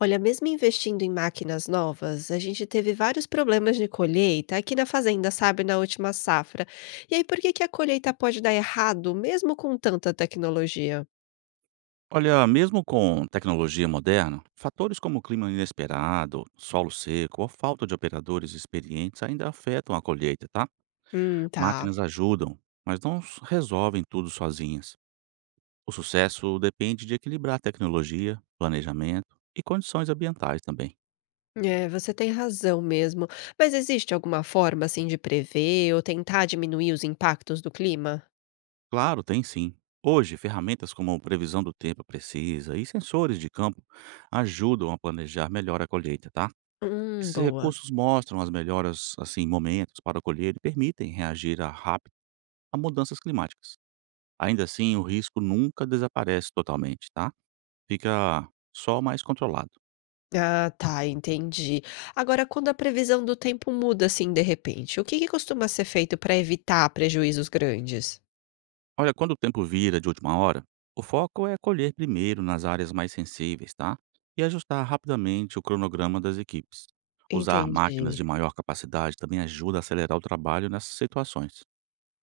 Olha, mesmo investindo em máquinas novas, a gente teve vários problemas de colheita aqui na fazenda, sabe, na última safra. E aí, por que que a colheita pode dar errado, mesmo com tanta tecnologia? Olha, mesmo com tecnologia moderna, fatores como clima inesperado, solo seco ou falta de operadores experientes ainda afetam a colheita, tá? Tá. Máquinas ajudam, mas não s- resolvem tudo sozinhas. O sucesso depende de equilibrar tecnologia, planejamento e condições ambientais também. É, você tem razão mesmo. Mas existe alguma forma, assim, de prever ou tentar diminuir os impactos do clima? Claro, tem sim. Hoje, ferramentas como previsão do tempo precisa e sensores de campo ajudam a planejar melhor a colheita, tá? Esses Boa. recursos mostram as melhoras, assim, momentos para colher e permitem reagir a rápido a mudanças climáticas. Ainda assim, o risco nunca desaparece totalmente, tá? Fica só mais controlado. Ah, tá, entendi. Agora, quando a previsão do tempo muda assim de repente, o que que costuma ser feito para evitar prejuízos grandes? Olha, quando o tempo vira de última hora, o foco é colher primeiro nas áreas mais sensíveis, tá? E ajustar rapidamente o cronograma das equipes. Usar máquinas de Entendi. maior capacidade também ajuda a acelerar o trabalho nessas situações.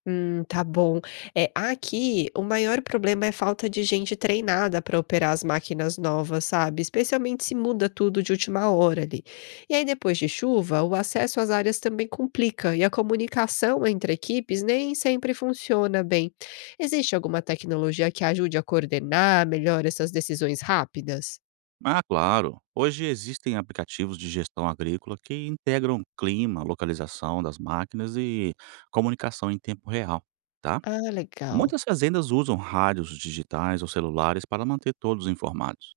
Tá bom. É, aqui o maior problema é falta de gente treinada para operar as máquinas novas, sabe? Especialmente se muda tudo de última hora ali. E aí, depois de chuva, o acesso às áreas também complica e a comunicação entre equipes nem sempre funciona bem. Existe alguma tecnologia que ajude a coordenar melhor essas decisões rápidas? Ah, claro. Hoje existem aplicativos de gestão agrícola que integram clima, localização das máquinas e comunicação em tempo real, tá? Ah, legal. Muitas fazendas usam rádios digitais ou celulares para manter todos informados.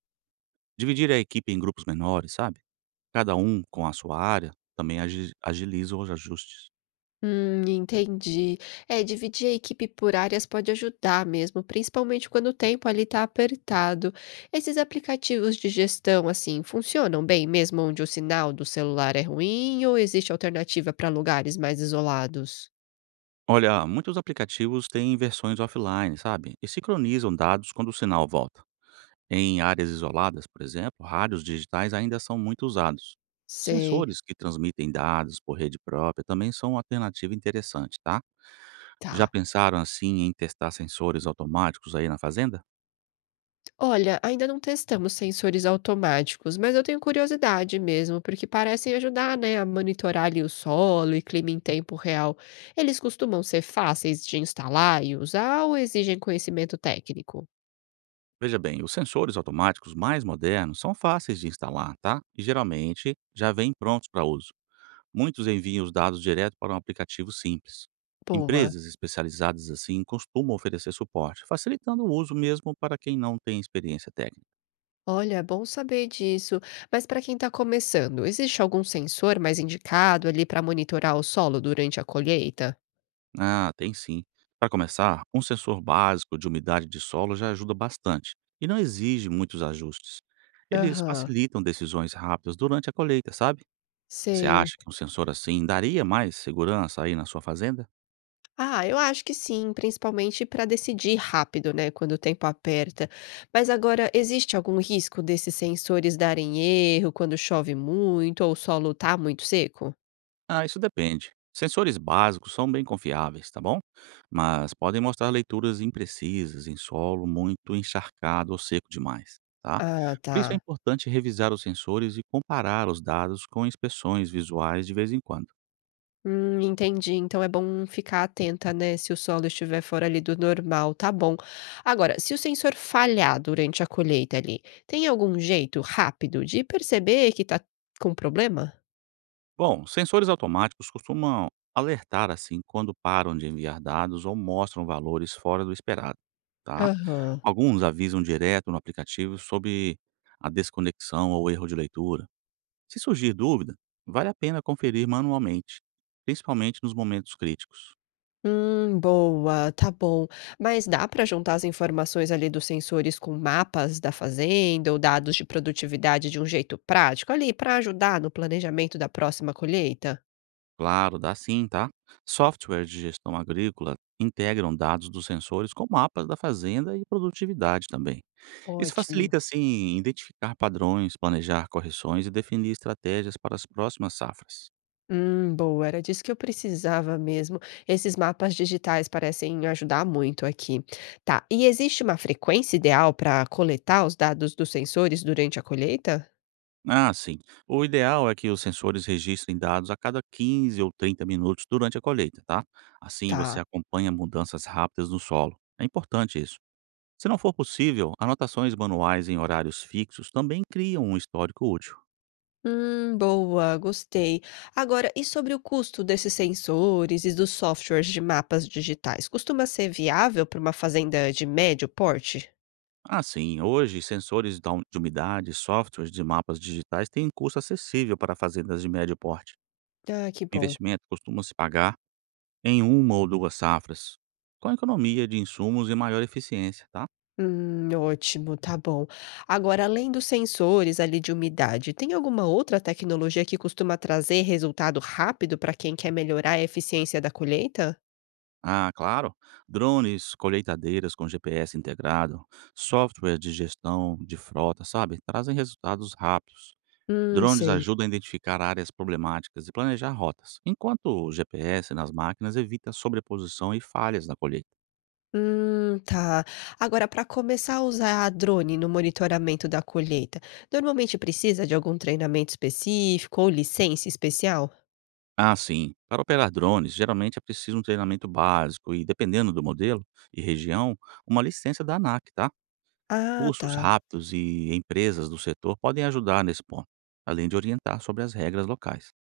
Dividir a equipe em grupos menores, sabe? Cada um com a sua área também agiliza os ajustes. Entendi. É, dividir a equipe por áreas pode ajudar mesmo, principalmente quando o tempo ali está apertado. Esses aplicativos de gestão, assim, funcionam bem mesmo onde o sinal do celular é ruim ou existe alternativa para lugares mais isolados? Olha, muitos aplicativos têm versões offline, sabe? E sincronizam dados quando o sinal volta. Em áreas isoladas, por exemplo, rádios digitais ainda são muito usados. Sei, Sensores que transmitem dados por rede própria também são uma alternativa interessante, tá? Já tá. pensaram assim em testar sensores automáticos aí na fazenda? Olha, ainda não testamos sensores automáticos, mas eu tenho curiosidade mesmo, porque parecem ajudar, né, a monitorar ali o solo e clima em tempo real. Eles costumam ser fáceis de instalar e usar ou exigem conhecimento técnico? Veja bem, os sensores automáticos mais modernos são fáceis de instalar, tá? E geralmente já vêm prontos para uso. Muitos enviam os dados direto para um aplicativo simples. Boa. Empresas especializadas assim costumam oferecer suporte, facilitando o uso mesmo para quem não tem experiência técnica. Olha, é bom saber disso. Mas para quem está começando, existe algum sensor mais indicado ali para monitorar o solo durante a colheita? Ah, tem sim. Para começar, um sensor básico de umidade de solo já ajuda bastante e não exige muitos ajustes. Eles Aham, facilitam decisões rápidas durante a colheita, sabe? Você sei. acha que um sensor assim daria mais segurança aí na sua fazenda? Ah, eu acho que sim, principalmente para decidir rápido, né, quando o tempo aperta. Mas agora, existe algum risco desses sensores darem erro quando chove muito ou o solo tá muito seco? Ah, isso depende. Sensores básicos são bem confiáveis, tá bom? Mas podem mostrar leituras imprecisas em solo muito encharcado ou seco demais, tá? Ah, Por isso é tá. importante revisar os sensores e comparar os dados com inspeções visuais de vez em quando. Entendi. Então é bom ficar atenta, né, se o solo estiver fora ali do normal, tá bom. Agora, se o sensor falhar durante a colheita ali, tem algum jeito rápido de perceber que tá com problema? Bom, sensores automáticos costumam alertar assim quando param de enviar dados ou mostram valores fora do esperado, tá? Aham. Alguns avisam direto no aplicativo sobre a desconexão ou erro de leitura. Se surgir dúvida, vale a pena conferir manualmente, principalmente nos momentos críticos. Boa, tá bom. Mas dá para juntar as informações ali dos sensores com mapas da fazenda ou dados de produtividade de um jeito prático ali para ajudar no planejamento da próxima colheita? Claro, dá sim, tá? Softwares de gestão agrícola integram dados dos sensores com mapas da fazenda e produtividade também. Isso Ótimo. facilita, assim, identificar padrões, planejar correções e definir estratégias para as próximas safras. Boa, era disso que eu precisava mesmo. Esses mapas digitais parecem ajudar muito aqui. Tá, e existe uma frequência ideal para coletar os dados dos sensores durante a colheita? Ah, sim. O ideal é que os sensores registrem dados a cada 15 ou 30 minutos durante a colheita, tá? Assim Tá. você acompanha mudanças rápidas no solo. É importante isso. Se não for possível, anotações manuais em horários fixos também criam um histórico útil. Boa, gostei. Agora, e sobre o custo desses sensores e dos softwares de mapas digitais? Costuma ser viável para uma fazenda de médio porte? Ah, sim. Hoje, sensores de umidade e softwares de mapas digitais têm um custo acessível para fazendas de médio porte. Ah, que O bom. investimento costuma se pagar em uma ou duas safras, com economia de insumos e maior eficiência, tá? Ótimo, tá bom. Agora, além dos sensores ali de umidade, tem alguma outra tecnologia que costuma trazer resultado rápido para quem quer melhorar a eficiência da colheita? Ah, claro, drones, colheitadeiras com GPS integrado, software de gestão de frota, sabe? Trazem resultados rápidos. Drones Sei. ajudam a identificar áreas problemáticas e planejar rotas, enquanto o GPS nas máquinas evita sobreposição e falhas na colheita. Tá. Agora, para começar a usar a drone no monitoramento da colheita, normalmente precisa de algum treinamento específico ou licença especial? Ah, sim. Para operar drones, geralmente é preciso um treinamento básico e, dependendo do modelo e região, uma licença da ANAC, tá? Ah, tá. Cursos rápidos e empresas do setor podem ajudar nesse ponto, além de orientar sobre as regras locais.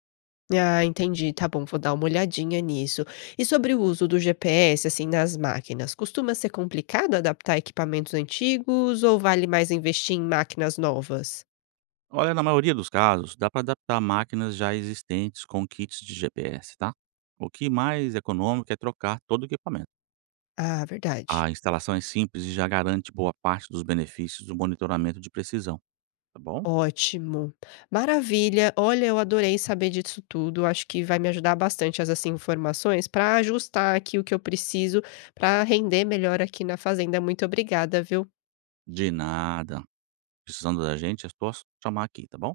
Ah, entendi. Tá bom, vou dar uma olhadinha nisso. E sobre o uso do GPS, assim, nas máquinas, costuma ser complicado adaptar equipamentos antigos ou vale mais investir em máquinas novas? Olha, na maioria dos casos, dá para adaptar máquinas já existentes com kits de GPS, tá? O que mais econômico é trocar todo o equipamento. Ah, verdade. A instalação é simples e já garante boa parte dos benefícios do monitoramento de precisão, tá bom? Ótimo, maravilha. Olha, eu adorei saber disso tudo, acho que vai me ajudar bastante essas informações para ajustar aqui o que eu preciso para render melhor aqui na fazenda. Muito obrigada, viu? De nada. Precisando da gente, é só chamar aqui, tá bom?